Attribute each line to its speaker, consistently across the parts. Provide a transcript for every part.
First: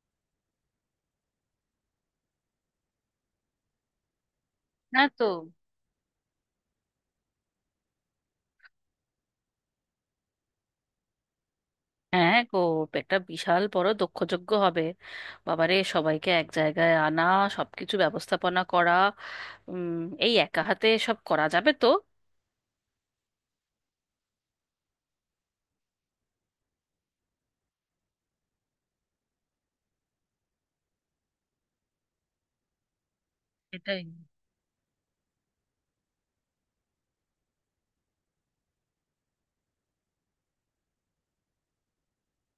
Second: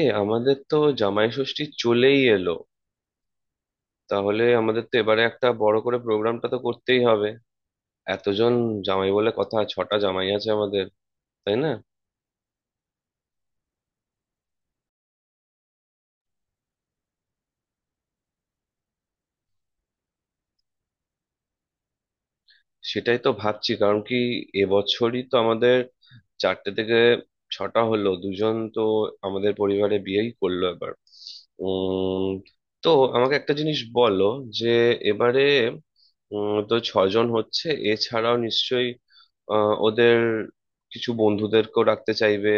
Speaker 1: এ আমাদের তো জামাই ষষ্ঠী চলেই এলো। তাহলে আমাদের তো
Speaker 2: না
Speaker 1: এবারে
Speaker 2: তো।
Speaker 1: একটা বড় করে প্রোগ্রামটা তো করতেই হবে। এতজন জামাই বলে কথা, 6টা জামাই আছে আমাদের, তাই না?
Speaker 2: হ্যাঁ গো। একটা বিশাল বড় দক্ষযজ্ঞ হবে। বাবারে, সবাইকে এক জায়গায় আনা, সবকিছু ব্যবস্থাপনা করা। উম এই একা হাতে সব করা যাবে তো?
Speaker 1: সেটাই তো ভাবছি। কারণ কি, এবছরই তো আমাদের চারটে থেকে 6টা হলো, 2 জন তো আমাদের পরিবারে বিয়েই করলো এবার। উম তো আমাকে একটা জিনিস
Speaker 2: এটাই।
Speaker 1: বলো, যে এবারে তো 6 জন হচ্ছে, এছাড়াও নিশ্চয়ই ওদের কিছু বন্ধুদেরকেও রাখতে চাইবে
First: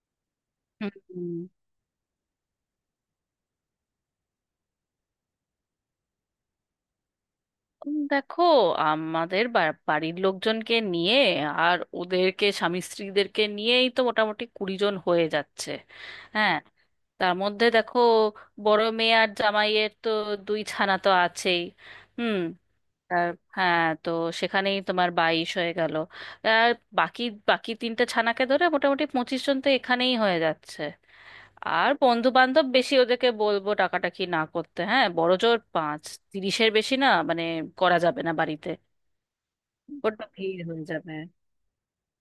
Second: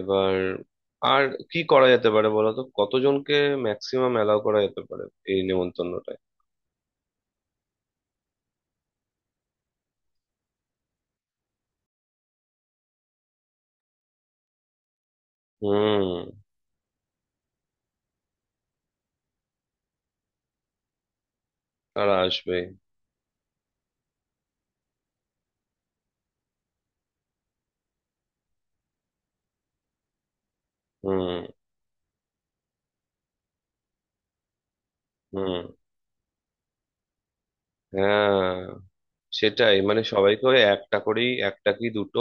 Speaker 1: এবার।
Speaker 2: হুম।
Speaker 1: আর কি করা যেতে পারে, বলো তো কতজনকে ম্যাক্সিমাম অ্যালাউ করা যেতে পারে এই নেমন্তন্নটায়।
Speaker 2: দেখো, আমাদের বাড়ির লোকজনকে নিয়ে আর ওদেরকে স্বামী স্ত্রীদেরকে নিয়েই তো মোটামুটি 20 জন হয়ে যাচ্ছে।
Speaker 1: হুম।
Speaker 2: হ্যাঁ। তার মধ্যে দেখো, বড় মেয়ে আর জামাইয়ের তো দুই ছানা তো আছেই।
Speaker 1: তারা
Speaker 2: হুম।
Speaker 1: আসবে।
Speaker 2: আর, হ্যাঁ তো সেখানেই তোমার 22 হয়ে গেল। আর বাকি বাকি তিনটে ছানাকে ধরে মোটামুটি 25 জন তো এখানেই হয়ে যাচ্ছে।
Speaker 1: হুম।
Speaker 2: আর বন্ধু বান্ধব বেশি ওদেরকে বলবো টাকাটা কি না করতে, হ্যাঁ বড় জোর
Speaker 1: হুম।
Speaker 2: পাঁচ। 30-এর বেশি না, মানে করা যাবে না
Speaker 1: হ্যাঁ
Speaker 2: বাড়িতে।
Speaker 1: সেটাই, মানে
Speaker 2: বড্ড
Speaker 1: সবাইকে ওই
Speaker 2: ভিড় হয়ে
Speaker 1: একটা
Speaker 2: যাবে।
Speaker 1: করেই, একটা কি দুটো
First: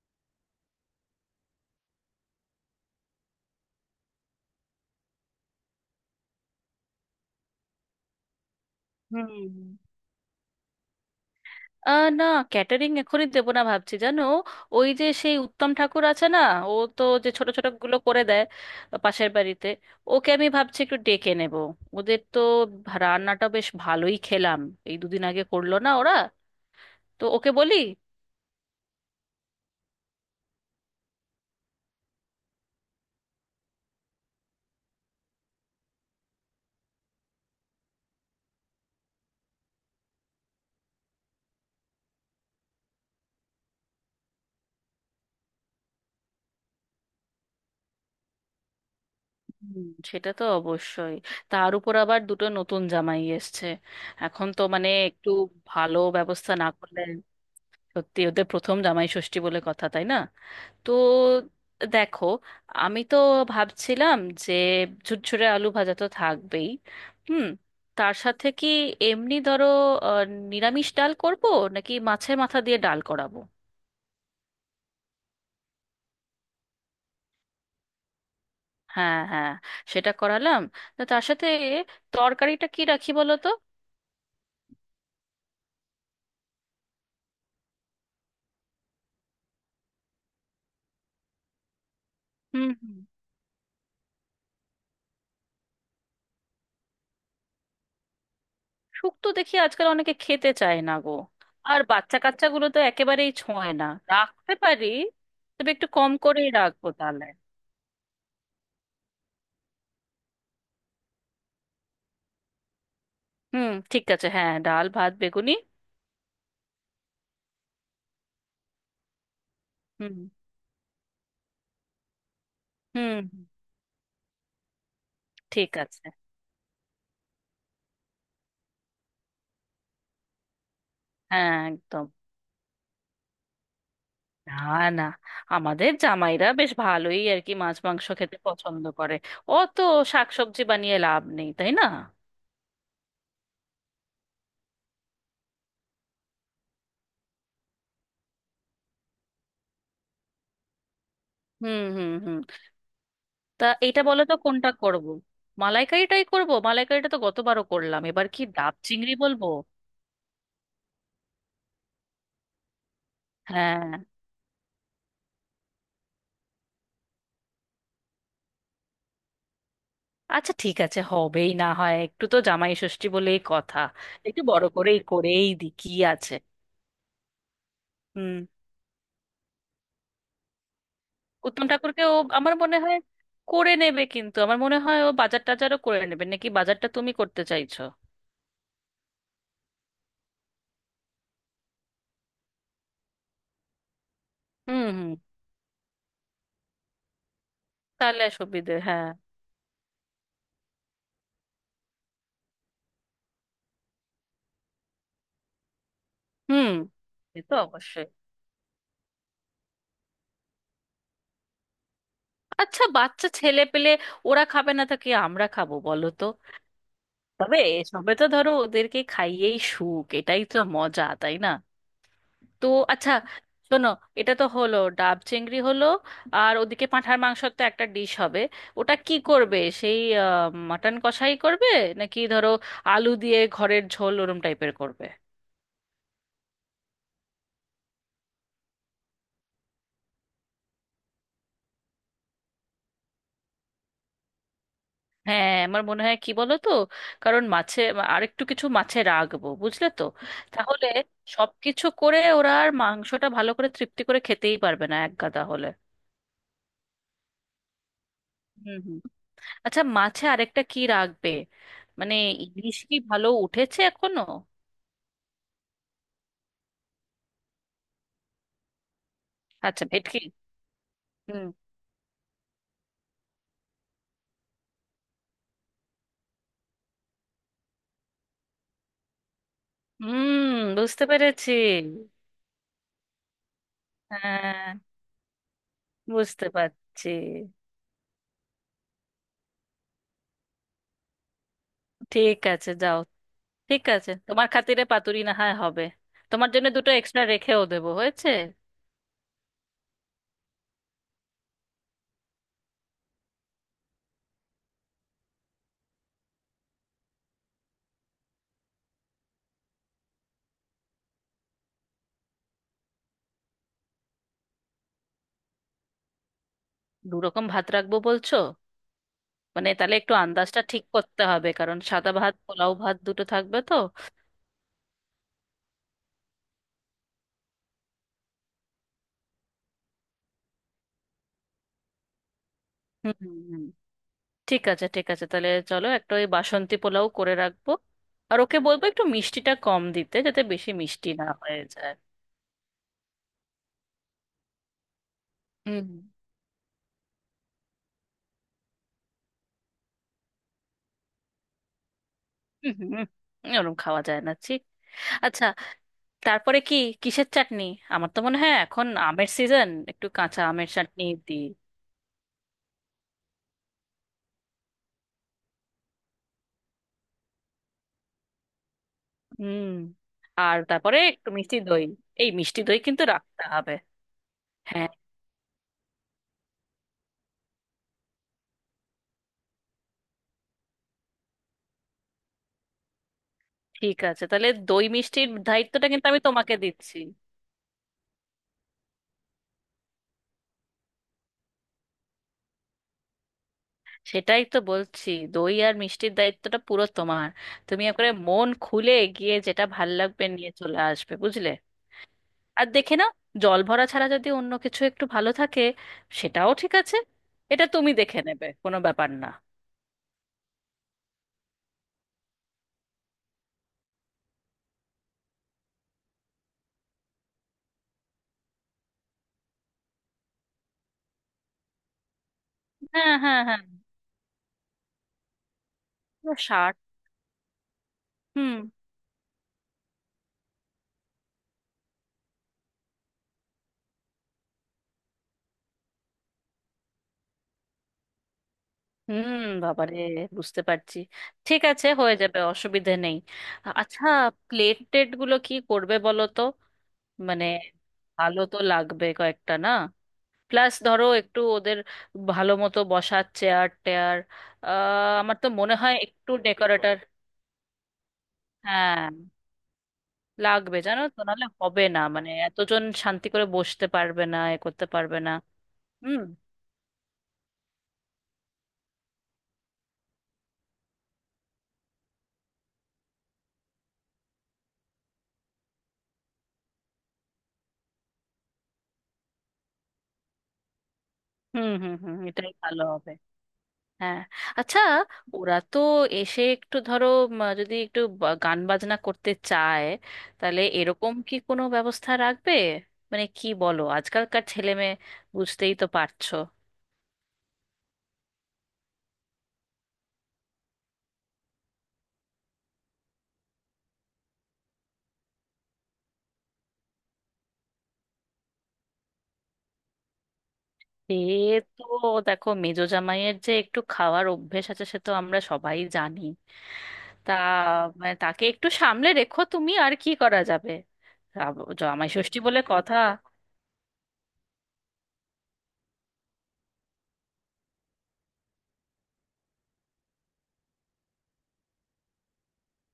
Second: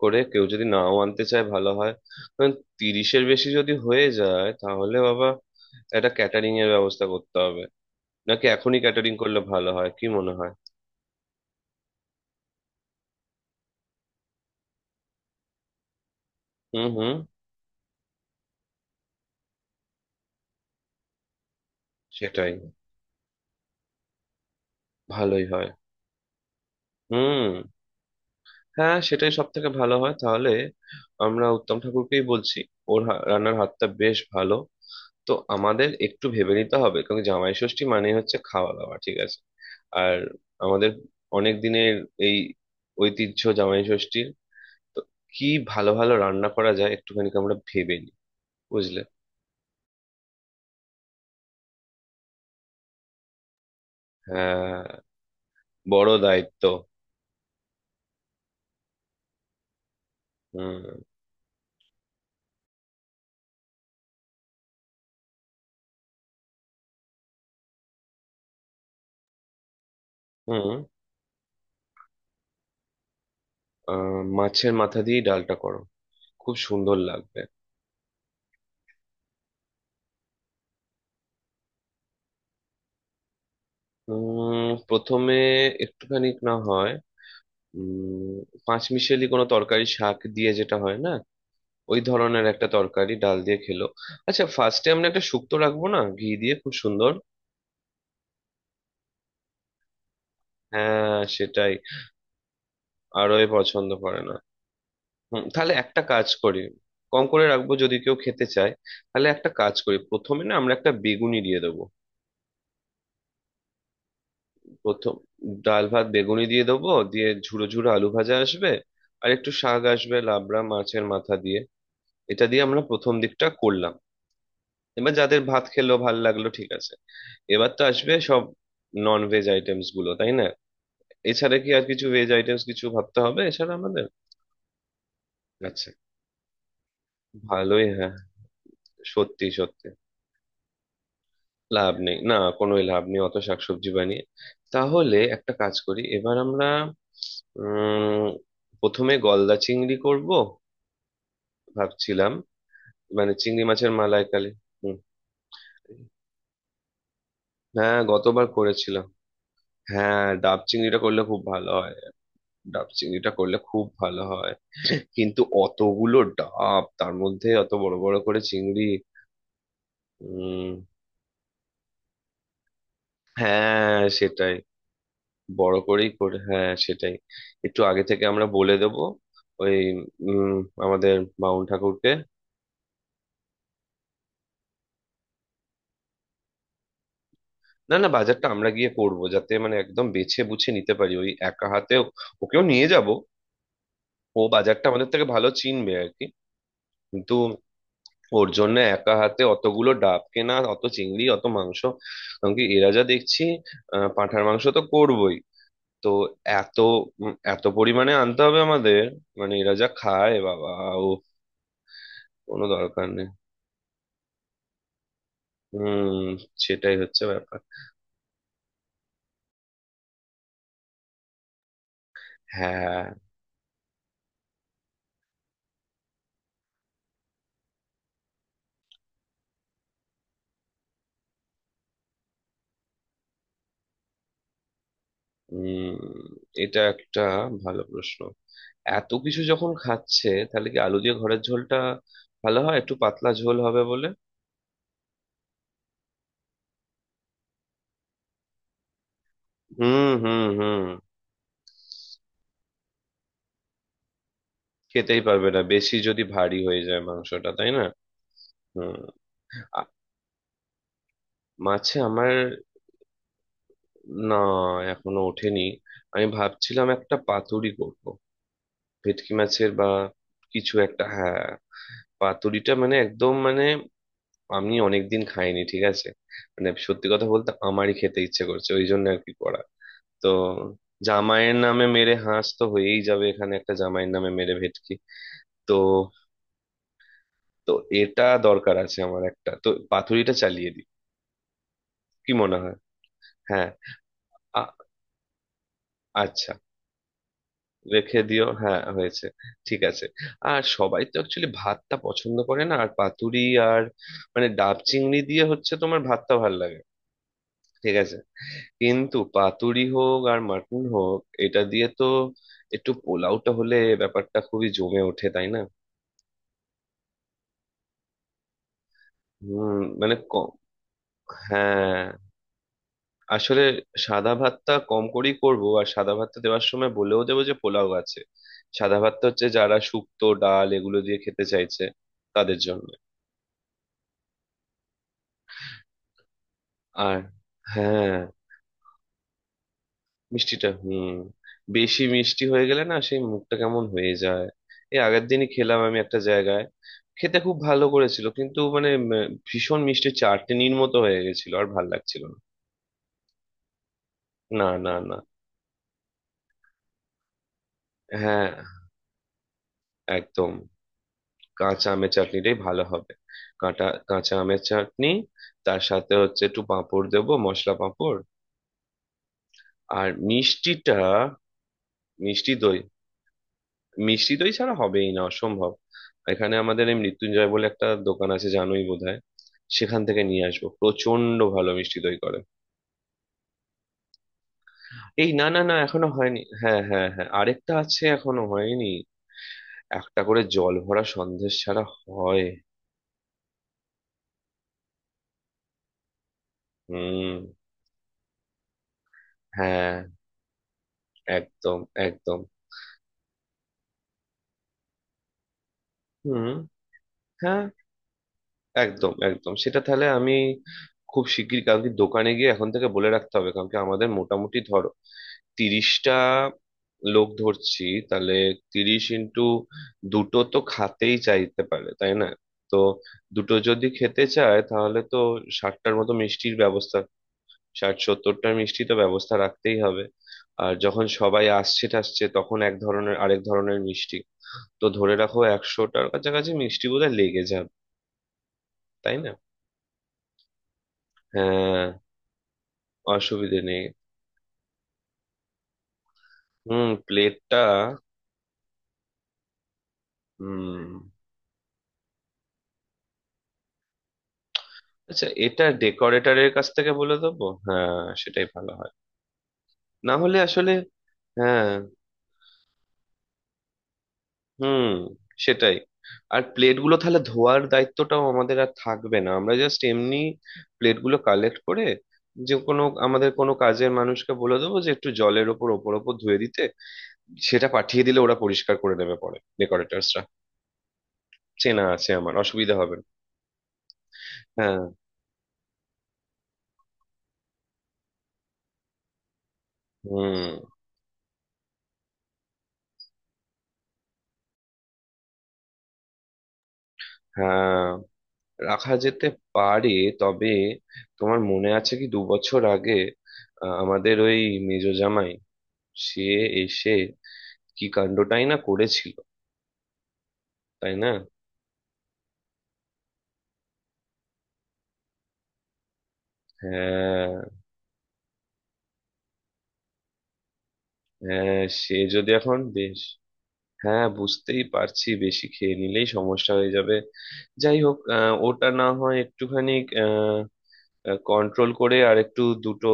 Speaker 1: করে কেউ যদি নাও আনতে চায় ভালো হয়। কারণ 30-এর বেশি যদি হয়ে যায় তাহলে বাবা একটা ক্যাটারিং এর ব্যবস্থা করতে হবে। নাকি এখনই ক্যাটারিং করলে
Speaker 2: হুম।
Speaker 1: ভালো হয়, কি মনে হয়?
Speaker 2: না, ক্যাটারিং এখনই দেবো না ভাবছি, জানো। ওই যে সেই উত্তম ঠাকুর আছে না, ও
Speaker 1: হুম।
Speaker 2: তো
Speaker 1: হুম।
Speaker 2: যে ছোট ছোট গুলো করে দেয় পাশের বাড়িতে, ওকে আমি ভাবছি একটু ডেকে নেব। ওদের তো
Speaker 1: সেটাই।
Speaker 2: রান্নাটা বেশ ভালোই খেলাম এই দুদিন আগে,
Speaker 1: ভালোই হয়।
Speaker 2: করলো না ওরা? তো
Speaker 1: হুম।
Speaker 2: ওকে বলি।
Speaker 1: হ্যাঁ সেটাই সব থেকে ভালো হয়, তাহলে আমরা উত্তম ঠাকুরকেই বলছি। ওর রান্নার হাতটা বেশ ভালো। তো আমাদের একটু ভেবে নিতে হবে, কারণ জামাই ষষ্ঠী মানে হচ্ছে খাওয়া দাওয়া ঠিক আছে, আর আমাদের অনেক দিনের এই ঐতিহ্য জামাই ষষ্ঠীর। তো কি ভালো ভালো রান্না করা যায় একটুখানি আমরা ভেবে নিই, বুঝলে?
Speaker 2: হুম। সেটা তো অবশ্যই। তার উপর আবার দুটো নতুন জামাই এসছে, এখন তো
Speaker 1: হ্যাঁ
Speaker 2: মানে একটু ভালো
Speaker 1: বড়
Speaker 2: ব্যবস্থা
Speaker 1: দায়িত্ব।
Speaker 2: না করলে। সত্যি, ওদের প্রথম জামাই ষষ্ঠী বলে কথা, তাই না? তো
Speaker 1: হুম।
Speaker 2: দেখো, আমি তো ভাবছিলাম যে ঝুরঝুরে আলু ভাজা তো থাকবেই। হুম। তার সাথে কি, এমনি ধরো, আহ,
Speaker 1: হুম।
Speaker 2: নিরামিষ ডাল করব নাকি মাছের মাথা দিয়ে ডাল করাবো?
Speaker 1: মাছের মাথা দিয়ে ডালটা করো, খুব সুন্দর লাগবে।
Speaker 2: হ্যাঁ হ্যাঁ, সেটা করালাম। তো তার সাথে তরকারিটা কি রাখি বলো তো?
Speaker 1: প্রথমে একটুখানি না হয় উম পাঁচমিশালি কোনো তরকারি, শাক দিয়ে যেটা হয় না, ওই ধরনের একটা
Speaker 2: হুম হুম।
Speaker 1: তরকারি ডাল দিয়ে খেলো। আচ্ছা ফার্স্টে আমরা একটা শুক্তো রাখবো না, ঘি দিয়ে খুব সুন্দর।
Speaker 2: শুক্তো দেখি আজকাল অনেকে খেতে চায় না গো।
Speaker 1: হ্যাঁ সেটাই।
Speaker 2: আর বাচ্চা কাচ্চাগুলো তো একেবারেই
Speaker 1: আরোই
Speaker 2: ছোঁয় না।
Speaker 1: পছন্দ করে না।
Speaker 2: রাখতে পারি।
Speaker 1: হুম,
Speaker 2: তবে
Speaker 1: তাহলে
Speaker 2: একটু
Speaker 1: একটা
Speaker 2: কম
Speaker 1: কাজ
Speaker 2: করেই
Speaker 1: করি,
Speaker 2: রাখবো
Speaker 1: কম
Speaker 2: তাহলে।
Speaker 1: করে রাখবো যদি কেউ খেতে চায়। তাহলে একটা কাজ করি, প্রথমে না আমরা একটা বেগুনি দিয়ে দেবো।
Speaker 2: হুম ঠিক আছে, হ্যাঁ ডাল ভাত
Speaker 1: প্রথম
Speaker 2: বেগুনি।
Speaker 1: ডাল ভাত বেগুনি দিয়ে দেবো, দিয়ে ঝুরো ঝুরো আলু ভাজা আসবে, আর একটু শাক আসবে
Speaker 2: হুম
Speaker 1: লাবড়া, মাছের মাথা দিয়ে। এটা দিয়ে আমরা প্রথম
Speaker 2: হুম।
Speaker 1: দিকটা করলাম। এবার যাদের ভাত
Speaker 2: ঠিক
Speaker 1: খেলো
Speaker 2: আছে।
Speaker 1: ভাল লাগলো ঠিক আছে। এবার তো আসবে সব নন ভেজ আইটেমস গুলো, তাই না?
Speaker 2: হ্যাঁ
Speaker 1: এছাড়া কি আর কিছু
Speaker 2: একদম।
Speaker 1: ভেজ আইটেমস কিছু ভাবতে হবে এছাড়া আমাদের?
Speaker 2: না না,
Speaker 1: আচ্ছা,
Speaker 2: আমাদের জামাইরা বেশ ভালোই আর কি মাছ
Speaker 1: ভালোই,
Speaker 2: মাংস
Speaker 1: হ্যাঁ,
Speaker 2: খেতে পছন্দ করে।
Speaker 1: সত্যি
Speaker 2: অত
Speaker 1: সত্যি।
Speaker 2: শাকসবজি বানিয়ে লাভ নেই, তাই না?
Speaker 1: লাভ নেই, না, কোনোই লাভ নেই অত শাকসবজি বানিয়ে। তাহলে একটা কাজ করি এবার আমরা, উম প্রথমে গলদা চিংড়ি করব,
Speaker 2: হুম হুম
Speaker 1: ভাবছিলাম,
Speaker 2: হুম।
Speaker 1: মানে চিংড়ি
Speaker 2: তা
Speaker 1: মাছের
Speaker 2: এটা বলো তো,
Speaker 1: মালাইকারি।
Speaker 2: কোনটা
Speaker 1: হুম।
Speaker 2: করব? মালাইকারিটাই করব? মালাইকারিটা তো গতবারও
Speaker 1: হ্যাঁ
Speaker 2: করলাম, এবার কি
Speaker 1: গতবার
Speaker 2: ডাব
Speaker 1: করেছিলাম।
Speaker 2: চিংড়ি বলবো?
Speaker 1: হ্যাঁ ডাব চিংড়িটা করলে খুব ভালো হয়, ডাব চিংড়িটা করলে খুব
Speaker 2: হ্যাঁ।
Speaker 1: ভালো হয়। কিন্তু অতগুলো ডাব, তার মধ্যে অত বড় বড় করে চিংড়ি।
Speaker 2: আচ্ছা, ঠিক আছে, হবেই না হয় একটু, তো জামাই ষষ্ঠী বলেই কথা।
Speaker 1: হ্যাঁ
Speaker 2: একটু
Speaker 1: সেটাই।
Speaker 2: বড় করেই করেই দি,
Speaker 1: বড়
Speaker 2: কি
Speaker 1: করেই
Speaker 2: আছে।
Speaker 1: করে, হ্যাঁ সেটাই। একটু আগে থেকে
Speaker 2: হুম।
Speaker 1: আমরা বলে দেব ওই উম আমাদের বাউন
Speaker 2: উত্তম ঠাকুরকে
Speaker 1: ঠাকুরকে।
Speaker 2: ও আমার মনে হয় করে নেবে, কিন্তু আমার মনে হয় ও বাজার টাজারও করে নেবে, নাকি বাজারটা তুমি করতে চাইছো?
Speaker 1: না না, বাজারটা আমরা গিয়ে করব, যাতে মানে একদম বেছে বুছে নিতে পারি। ওই একা হাতে ওকেও নিয়ে যাব, ও বাজারটা
Speaker 2: হুম
Speaker 1: আমাদের
Speaker 2: হুম।
Speaker 1: থেকে ভালো চিনবে আর কি। কিন্তু
Speaker 2: তাহলে আর
Speaker 1: ওর
Speaker 2: সুবিধে,
Speaker 1: জন্য
Speaker 2: হ্যাঁ।
Speaker 1: একা হাতে অতগুলো ডাব কেনা, অত চিংড়ি, অত মাংস, কারণ কি এরা যা দেখছি, পাঁঠার মাংস তো করবই। তো
Speaker 2: হুম।
Speaker 1: এত
Speaker 2: সে তো
Speaker 1: এত
Speaker 2: অবশ্যই।
Speaker 1: পরিমাণে আনতে হবে আমাদের। মানে এরা যা খায় বাবা, কোনো
Speaker 2: আচ্ছা,
Speaker 1: দরকার
Speaker 2: বাচ্চা
Speaker 1: নেই।
Speaker 2: ছেলে পেলে ওরা খাবে না তো কি আমরা খাবো বলো
Speaker 1: হুম,
Speaker 2: তো?
Speaker 1: সেটাই হচ্ছে ব্যাপার।
Speaker 2: তবে এসবে তো ধরো ওদেরকে খাইয়েই সুখ, এটাই তো মজা, তাই না? তো
Speaker 1: হ্যাঁ।
Speaker 2: আচ্ছা শোনো, এটা তো হলো, ডাব চিংড়ি হলো। আর ওদিকে পাঁঠার মাংসের তো একটা ডিশ হবে। ওটা কি করবে, সেই মাটন কষাই করবে নাকি ধরো আলু দিয়ে ঘরের ঝোল ওরম টাইপের করবে?
Speaker 1: হুম। এটা একটা ভালো প্রশ্ন। এত কিছু যখন খাচ্ছে, তাহলে কি আলু দিয়ে ঘরের ঝোলটা ভালো হয়, একটু পাতলা ঝোল হবে বলে।
Speaker 2: হ্যাঁ আমার মনে হয় কি বলো তো, কারণ মাছে আরেকটু কিছু মাছে রাখবো বুঝলে তো।
Speaker 1: হুম, হুম, হুম।
Speaker 2: তাহলে সবকিছু করে ওরা আর মাংসটা ভালো করে তৃপ্তি করে খেতেই পারবে না, এক
Speaker 1: খেতেই
Speaker 2: গাদা
Speaker 1: পারবে না,
Speaker 2: হলে।
Speaker 1: বেশি যদি ভারী হয়ে যায় মাংসটা, তাই না?
Speaker 2: হুম
Speaker 1: হুম।
Speaker 2: হুম। আচ্ছা
Speaker 1: আ-
Speaker 2: মাছে আরেকটা কি রাখবে?
Speaker 1: মাছে
Speaker 2: মানে
Speaker 1: আমার।
Speaker 2: ইলিশ কি ভালো উঠেছে এখনো?
Speaker 1: না, এখনো ওঠেনি। আমি ভাবছিলাম একটা পাতুরি করব, ভেটকি মাছের
Speaker 2: আচ্ছা
Speaker 1: বা
Speaker 2: ভেটকি।
Speaker 1: কিছু একটা। হ্যাঁ
Speaker 2: হুম।
Speaker 1: পাতুরিটা মানে একদম, মানে আমি অনেকদিন খাইনি, ঠিক আছে, মানে সত্যি কথা বলতে আমারই খেতে ইচ্ছে করছে, ওই জন্য আর কি করা। তো
Speaker 2: হুম বুঝতে পেরেছি।
Speaker 1: জামাইয়ের নামে মেরে হাঁস তো হয়েই যাবে, এখানে একটা জামাইয়ের নামে মেরে
Speaker 2: হ্যাঁ
Speaker 1: ভেটকি। তো
Speaker 2: বুঝতে পারছি।
Speaker 1: তো এটা দরকার আছে, আমার একটা তো পাতুরিটা চালিয়ে দিই। কি
Speaker 2: ঠিক
Speaker 1: মনে
Speaker 2: আছে
Speaker 1: হয়?
Speaker 2: যাও।
Speaker 1: হ্যাঁ।
Speaker 2: ঠিক আছে, তোমার
Speaker 1: আ-
Speaker 2: খাতিরে পাতুরি না হয় হবে। তোমার
Speaker 1: আচ্ছা।
Speaker 2: জন্য দুটো এক্সট্রা রেখেও দেবো,
Speaker 1: রেখে
Speaker 2: হয়েছে।
Speaker 1: দিও, হ্যাঁ হয়েছে, ঠিক আছে। আর সবাই তো অ্যাকচুয়ালি ভাতটা পছন্দ করে না আর পাতুরি। আর মানে ডাব চিংড়ি দিয়ে হচ্ছে, তোমার ভাতটা ভালো লাগে না। ঠিক আছে। কিন্তু পাতুরি হোক আর মাটন হোক, এটা দিয়ে তো একটু পোলাওটা হলে ব্যাপারটা খুবই জমে ওঠে, তাই না?
Speaker 2: দু রকম ভাত রাখবো বলছো? মানে
Speaker 1: হুম,
Speaker 2: তাহলে
Speaker 1: মানে
Speaker 2: একটু
Speaker 1: কম,
Speaker 2: আন্দাজটা ঠিক করতে হবে, কারণ
Speaker 1: হ্যাঁ,
Speaker 2: সাদা ভাত পোলাও ভাত দুটো থাকবে
Speaker 1: আসলে
Speaker 2: তো।
Speaker 1: সাদা ভাতটা কম করেই করব, আর সাদা ভাতটা দেওয়ার সময় বলেও দেবো যে পোলাও আছে। সাদা ভাতটা হচ্ছে যারা শুক্তো ডাল এগুলো দিয়ে খেতে চাইছে, তাদের জন্য।
Speaker 2: হুম হুম, হুম। ঠিক আছে, ঠিক আছে, তাহলে চলো একটা ওই বাসন্তী পোলাও
Speaker 1: আর
Speaker 2: করে রাখবো।
Speaker 1: হ্যাঁ।
Speaker 2: আর ওকে বলবো একটু মিষ্টিটা কম দিতে, যাতে
Speaker 1: মিষ্টিটা,
Speaker 2: বেশি মিষ্টি
Speaker 1: হুম,
Speaker 2: না হয়ে যায়।
Speaker 1: বেশি মিষ্টি হয়ে গেলে না সেই মুখটা কেমন হয়ে যায়। এই আগের দিনই খেলাম
Speaker 2: হুম
Speaker 1: আমি একটা জায়গায়, খেতে খুব ভালো করেছিল, কিন্তু মানে ভীষণ মিষ্টি চাটনির মতো হয়ে গেছিল, আর ভাল লাগছিল।
Speaker 2: হুম হুম, ওরম খাওয়া যায় না, ঠিক।
Speaker 1: না না না না।
Speaker 2: আচ্ছা তারপরে কি, কিসের চাটনি? আমার তো মনে
Speaker 1: হ্যাঁ
Speaker 2: হয় এখন আমের সিজন, একটু কাঁচা
Speaker 1: একদম,
Speaker 2: আমের চাটনি দিই।
Speaker 1: কাঁচা আমের চাটনিটাই ভালো হবে। কাঁটা কাঁচা আমের চাটনি, তার সাথে হচ্ছে একটু পাঁপড় দেবো, মশলা পাঁপড়।
Speaker 2: হুম।
Speaker 1: আর
Speaker 2: আর তারপরে
Speaker 1: মিষ্টিটা,
Speaker 2: একটু মিষ্টি দই, এই
Speaker 1: মিষ্টি
Speaker 2: মিষ্টি
Speaker 1: দই।
Speaker 2: দই কিন্তু রাখতে হবে।
Speaker 1: মিষ্টি দই ছাড়া
Speaker 2: হ্যাঁ।
Speaker 1: হবেই না, অসম্ভব। এখানে আমাদের এই মৃত্যুঞ্জয় বলে একটা দোকান আছে, জানোই বোধহয়, সেখান থেকে নিয়ে আসবো প্রচন্ড ভালো মিষ্টি দই করে।
Speaker 2: ঠিক আছে, তাহলে দই মিষ্টির
Speaker 1: এই না না না,
Speaker 2: দায়িত্বটা
Speaker 1: এখনো
Speaker 2: কিন্তু আমি
Speaker 1: হয়নি,
Speaker 2: তোমাকে
Speaker 1: হ্যাঁ
Speaker 2: দিচ্ছি।
Speaker 1: হ্যাঁ হ্যাঁ, আরেকটা আছে এখনো হয়নি, একটা করে জল ভরা সন্দেশ ছাড়া হয়?
Speaker 2: সেটাই তো বলছি, দই আর মিষ্টির দায়িত্বটা পুরো তোমার।
Speaker 1: হুম।
Speaker 2: তুমি একবারে মন খুলে গিয়ে যেটা ভাল
Speaker 1: হ্যাঁ
Speaker 2: লাগবে নিয়ে চলে আসবে, বুঝলে।
Speaker 1: একদম একদম।
Speaker 2: আর দেখে নাও, জল ভরা ছাড়া যদি অন্য কিছু একটু ভালো থাকে
Speaker 1: হুম।
Speaker 2: সেটাও ঠিক আছে।
Speaker 1: হ্যাঁ
Speaker 2: এটা তুমি দেখে নেবে, কোনো ব্যাপার
Speaker 1: একদম
Speaker 2: না।
Speaker 1: একদম। সেটা তাহলে আমি খুব শিগগির কালকে দোকানে গিয়ে এখন থেকে বলে রাখতে হবে। কারণ কি আমাদের মোটামুটি ধরো 30টা লোক ধরছি, তাহলে 30 ইন্টু দুটো তো খাতেই চাইতে পারে, তাই না? তো
Speaker 2: হ্যাঁ হ্যাঁ
Speaker 1: দুটো
Speaker 2: হ্যাঁ।
Speaker 1: যদি খেতে চায় তাহলে তো 60টার মতো
Speaker 2: পুরো
Speaker 1: মিষ্টির
Speaker 2: 60?
Speaker 1: ব্যবস্থা, 60-70টা
Speaker 2: হুম
Speaker 1: মিষ্টি তো ব্যবস্থা রাখতেই হবে। আর যখন সবাই আসছে টাসছে, তখন এক ধরনের আরেক ধরনের মিষ্টি, তো ধরে রাখো 100টার কাছাকাছি মিষ্টি বোধহয় লেগে যাবে, তাই না?
Speaker 2: হুম। বাবারে, বুঝতে পারছি। ঠিক
Speaker 1: হ্যাঁ
Speaker 2: আছে হয়ে যাবে, অসুবিধে নেই।
Speaker 1: অসুবিধে নেই।
Speaker 2: আচ্ছা, প্লেট টেট গুলো কি করবে বলো তো?
Speaker 1: হুম
Speaker 2: মানে
Speaker 1: প্লেটটা,
Speaker 2: ভালো তো লাগবে কয়েকটা না। প্লাস
Speaker 1: হুম।
Speaker 2: ধরো একটু ওদের ভালো মতো বসার চেয়ার টেয়ার।
Speaker 1: আচ্ছা
Speaker 2: আমার তো
Speaker 1: এটা
Speaker 2: মনে হয় একটু
Speaker 1: ডেকোরেটরের কাছ থেকে
Speaker 2: ডেকোরেটর।
Speaker 1: বলে দেবো, হ্যাঁ সেটাই ভালো হয়।
Speaker 2: হ্যাঁ
Speaker 1: না হলে আসলে
Speaker 2: লাগবে জানো তো, নাহলে
Speaker 1: হ্যাঁ,
Speaker 2: হবে না মানে এতজন শান্তি করে বসতে পারবে না, এ করতে
Speaker 1: হুম
Speaker 2: পারবে না।
Speaker 1: সেটাই।
Speaker 2: হুম
Speaker 1: আর প্লেটগুলো তাহলে ধোয়ার দায়িত্বটাও আমাদের আর থাকবে না, আমরা জাস্ট এমনি প্লেটগুলো কালেক্ট করে, যে কোনো আমাদের কোনো কাজের মানুষকে বলে দেবো যে একটু জলের ওপর ওপর ওপর ধুয়ে দিতে, সেটা পাঠিয়ে দিলে ওরা পরিষ্কার করে নেবে পরে ডেকোরেটরসরা।
Speaker 2: হুম
Speaker 1: চেনা
Speaker 2: হুম
Speaker 1: আছে
Speaker 2: হুম,
Speaker 1: আমার,
Speaker 2: এটাই
Speaker 1: অসুবিধা
Speaker 2: ভালো
Speaker 1: হবে না।
Speaker 2: হবে। হ্যাঁ।
Speaker 1: হ্যাঁ।
Speaker 2: আচ্ছা, ওরা তো এসে একটু ধরো, যদি একটু গান বাজনা করতে চায়,
Speaker 1: হুম।
Speaker 2: তাহলে এরকম কি কোনো ব্যবস্থা রাখবে? মানে কি বলো, আজকালকার ছেলে মেয়ে বুঝতেই তো পারছো।
Speaker 1: হ্যাঁ রাখা যেতে পারে, তবে তোমার মনে আছে কি 2 বছর আগে, আমাদের ওই মেজ জামাই সে এসে কি কাণ্ডটাই না করেছিল, তাই না?
Speaker 2: সে তো, দেখো মেজো জামাইয়ের যে একটু খাওয়ার অভ্যেস আছে সে তো আমরা সবাই জানি।
Speaker 1: হ্যাঁ।
Speaker 2: তা মানে তাকে একটু সামলে রেখো তুমি, আর কি করা যাবে।
Speaker 1: হ্যাঁ সে
Speaker 2: জামাই
Speaker 1: যদি
Speaker 2: ষষ্ঠী
Speaker 1: এখন
Speaker 2: বলে কথা।
Speaker 1: বেশ, হ্যাঁ বুঝতেই পারছি, বেশি খেয়ে নিলেই সমস্যা হয়ে যাবে। যাই হোক ওটা না হয় একটুখানি কন্ট্রোল করে, আর একটু দুটো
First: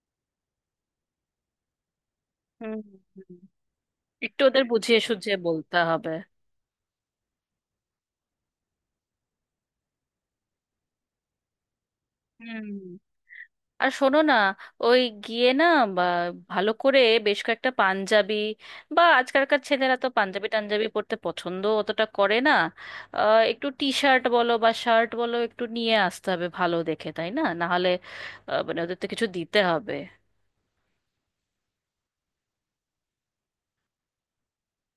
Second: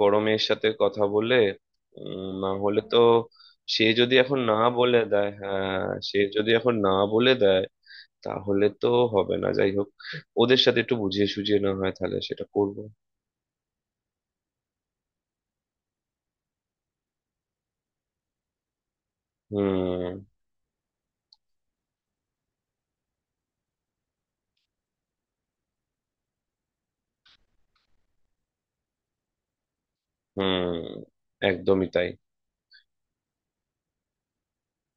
Speaker 1: বড় মেয়ের সাথে কথা বলে, না
Speaker 2: হুম
Speaker 1: হলে তো।
Speaker 2: হুম।
Speaker 1: সে যদি এখন
Speaker 2: একটু
Speaker 1: না
Speaker 2: ওদের
Speaker 1: বলে
Speaker 2: বুঝিয়ে
Speaker 1: দেয়,
Speaker 2: সুঝিয়ে বলতে
Speaker 1: হ্যাঁ
Speaker 2: হবে।
Speaker 1: সে যদি এখন না বলে দেয় তাহলে তো হবে না। যাই হোক, ওদের সাথে একটু বুঝিয়ে সুঝিয়ে না হয় তাহলে সেটা
Speaker 2: হুম।
Speaker 1: করবো।
Speaker 2: আর শোনো না, ওই গিয়ে না, বা ভালো করে বেশ কয়েকটা পাঞ্জাবি বা আজকালকার ছেলেরা তো
Speaker 1: হুম।
Speaker 2: পাঞ্জাবি টাঞ্জাবি পরতে পছন্দ অতটা করে না। একটু টি শার্ট বলো বা শার্ট বলো একটু নিয়ে আসতে হবে ভালো দেখে, তাই না, না হলে মানে ওদের তো কিছু দিতে হবে।
Speaker 1: হুম। একদমই তাই।